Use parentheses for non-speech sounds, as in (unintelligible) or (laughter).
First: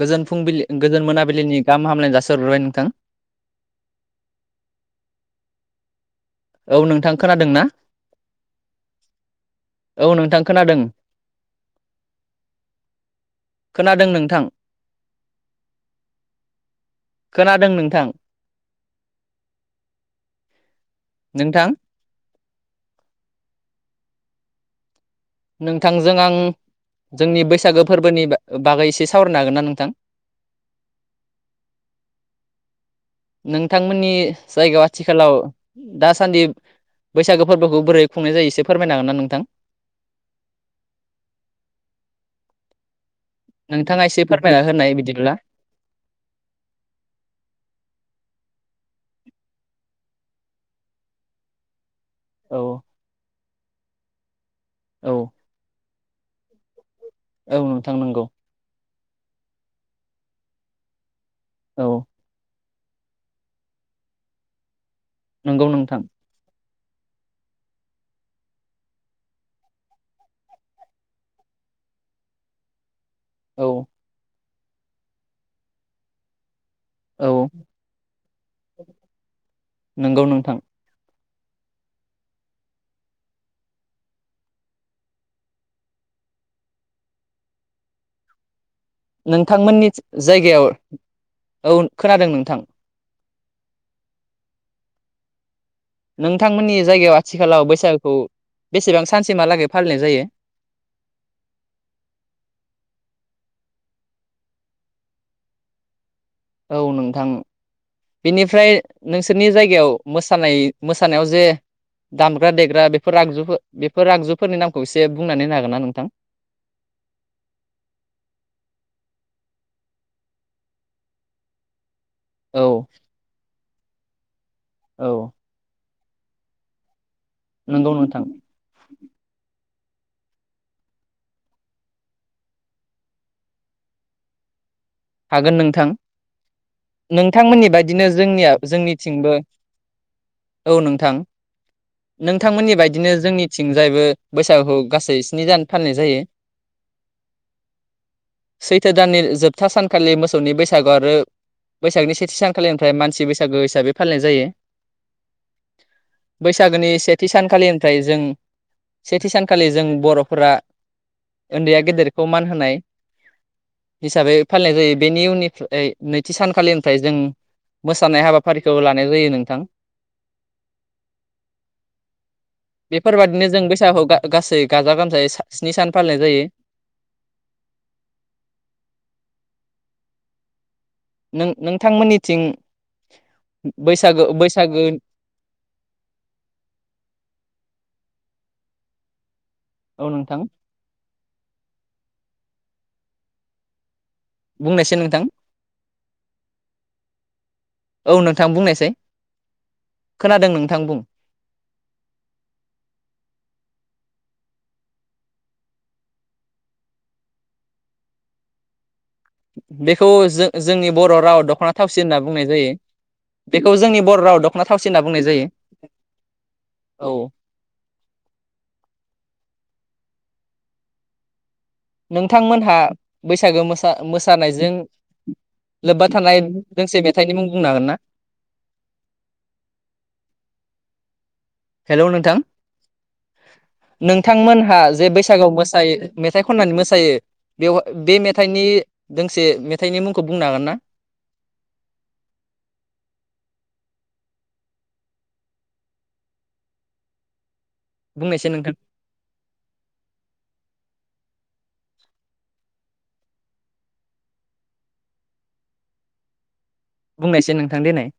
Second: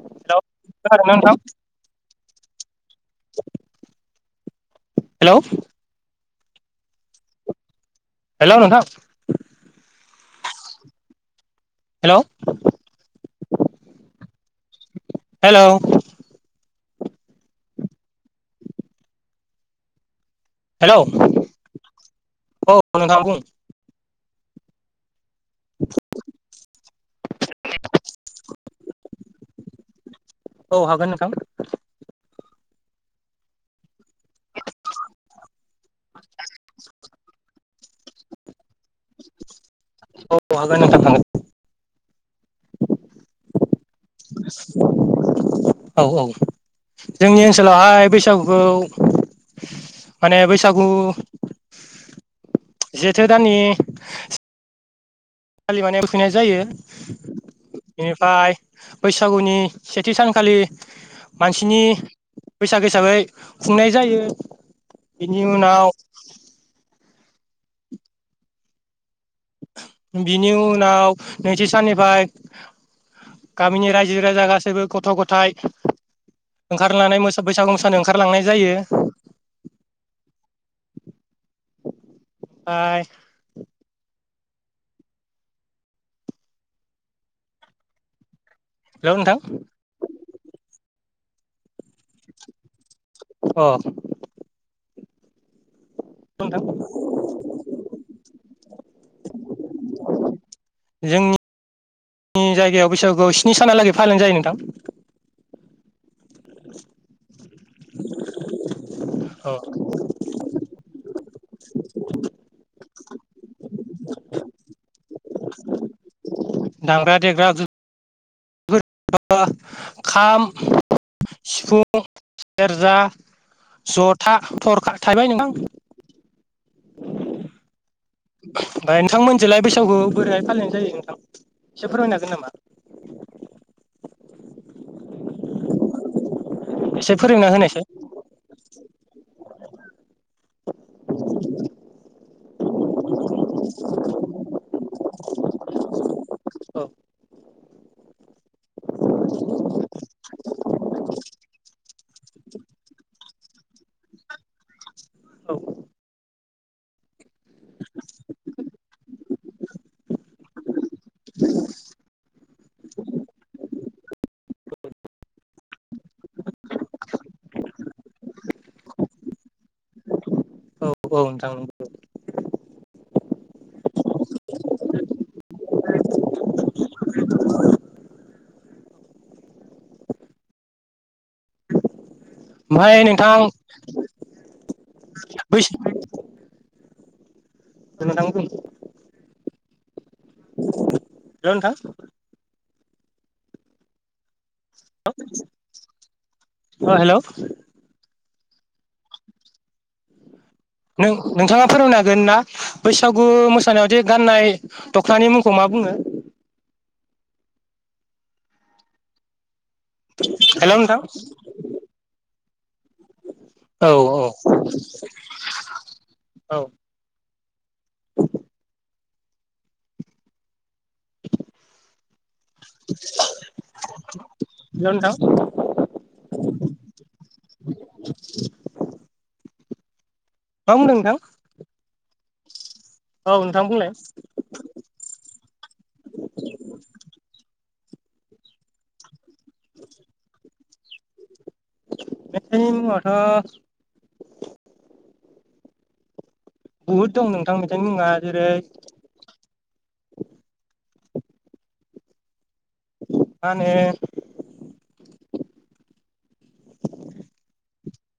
गोजोन फुंबिलि हेलौ गोजोन खोनादोंना नोंथां मोनाबिलिनि गाहाम हामलायनाय जासिहरग्रोबाय नोंथां। हेलौ औ नोंथां खोनादों ना? हेलौ नोंथां। औ नोंथां खोनादों। हेलौ खोनादों नोंथां। हेलौ खोनादों नोंथां। हेलौ नोंथां औ नोंथां बुं । नोंथांजों आं जोंनि बैसागो फोरबोनि बागै एसे सावरायनो हागोन ना नोंथां? औ हागोन नोंथां नोंथांमोननि जायगायाव आथिखालाव दासान्दि बैसागो फोरबोखौ बोरै खुंनाय जायो एसे फोरमायनो हागोन ना नोंथां? औ हागोन नोथां हागोन। नोंथाङा एसे फोरमायना होनाय बिदिब्ला। औ औ जोंनि ओनसोलावहाय बैसागुखौ माने बैसागु औ जेथो दाननि औ। मानेगायनाय फुहैनाय जायो। औ नोंथां नोंगौ। बेनिफ्राय बैसागुनि सेथि सानखालि मानसिनि औ बैसाग हिसाबै खुंनाय जायो। बिनि नंगौ उनाव नोंथां बिनि उनाव नैथि साननिफाय औ गामिनि रायजो राजा गास गासैबो गथ' गथाइ ओंखारनानै औ मोसौ बैसागु मोसानो ओंखारलांनाय जायो। नंगौ नोंथां फाय हेलौ नोंथां नोंथांमोननिथिं जायगायाव औ खोनादों नोंथां। अ । नोंथांमोननि जायगायाव आथिखालाव बैसागुखौ बेसेबां सानसेमहालागै फालिनाय जायो? जोंनि जायगायाव बैसागुआव स्नि सानालागै फालिनाय जायो नोंथां। औ नोंथां । बेनिफ्राय नोंसोरनि औ जायगायाव मोसानाय मोसानायाव जे दामग्रा देग्रा बेफोर आगजुफो बेफोर आगजुफोरनि नामखौ एसे बुंनानै होनो हागोन ना नोंथां? दामग्रा देग्रा आगजुफोर (unintelligible) खाम, सिफु (unintelligible) औ सेरजा ज'था थरखा औ थायबाय नोंथां। नोंगौ नों ओमफाय नोंथां मोनजोंलाय बैस सागुखौ बोरैहाय फालिनाय जायो नोंथां एसे फोरमायनो हागोन नामा? हागोन नोंथां एसे फोरोंना नोंथांमोननि होनायसाय बायदिनो जोंनिया जोंनिथिंबो औ नोंथां नोंथांमोननि बायदिनो जोंनिथिंजायबो बैसागु गासै स्नि दान फालिनाय जायो। औ सैथो दाननि जोबथा सान सानखालि मोसौनि बैसागुआव आरो बैसागनि सेथि सानखालिनिफ्राय मानसि बै सागो हिसाबै फालिनाय जायो। औ बैसागोनि से थि सानखालिनिफ्राय जों सेथि सानखालि जों बर'फोरा उनदैया गेदेर खौ मान होनाय हिसाबै फालिनाय जायो बेनि उननिफ्राय नैथि सानखालिनिफ्राय जों मोसानाय हाबाफारिखौ लानाय जायो नोंथां । औ औ नोंथां नंगौ । बेफोरबादिनो जों बैसागु गासै गाजा गोमजायै स्नि सान फालिनाय जायो । नों नोंथांमोननिथिं ओमफ्राय नोंथां बैसागो बैसागो बैस दे नोंथां बुं? औ नोंथां हेल' नोंथां? बुंनायसै नोंथां (unintelligible) अ हेल' (inaudible) औ नोंथां बुंनायसाय खोनादों नों नों नोंथाङा फोरमायनो हागोन ना बैसागु मोसानायाव दि गाननाय दखनानि मुंखौ मा बुङो? बेखौ जों हेल' जोंनि नोंथां बर' रावाव दख'ना थावसि होनना बुंनाय जायो। बेखौ औ जोंनि औ बर' रावाव दख'ना थावसि होनना बुंनाय जायो हेल' औ। नोंथांमोनहा बैसागो मोसा मोसानायजों नोंथां लोब्बा थानाय दोंसे मेथाइनि मुं बुंनो हागोन ना? मा बुंदों नोंथां? हेलौ नोंथां। औ नोंथां बुंलाय नोंथांमोनहा जे बैसागोआव मोसायो मेथाइ खननानै मोसायो बेव बे मेथाइनि दोंसे मेथाइनि मुंखौ बुंनो हागोन ना? मेथायनि मुंआथ' बुहुत दं नोंथांमोन। मुङा जेरै बुंनायसै नोंथां मा होनो बुंनायसाय नोंथां देनाय।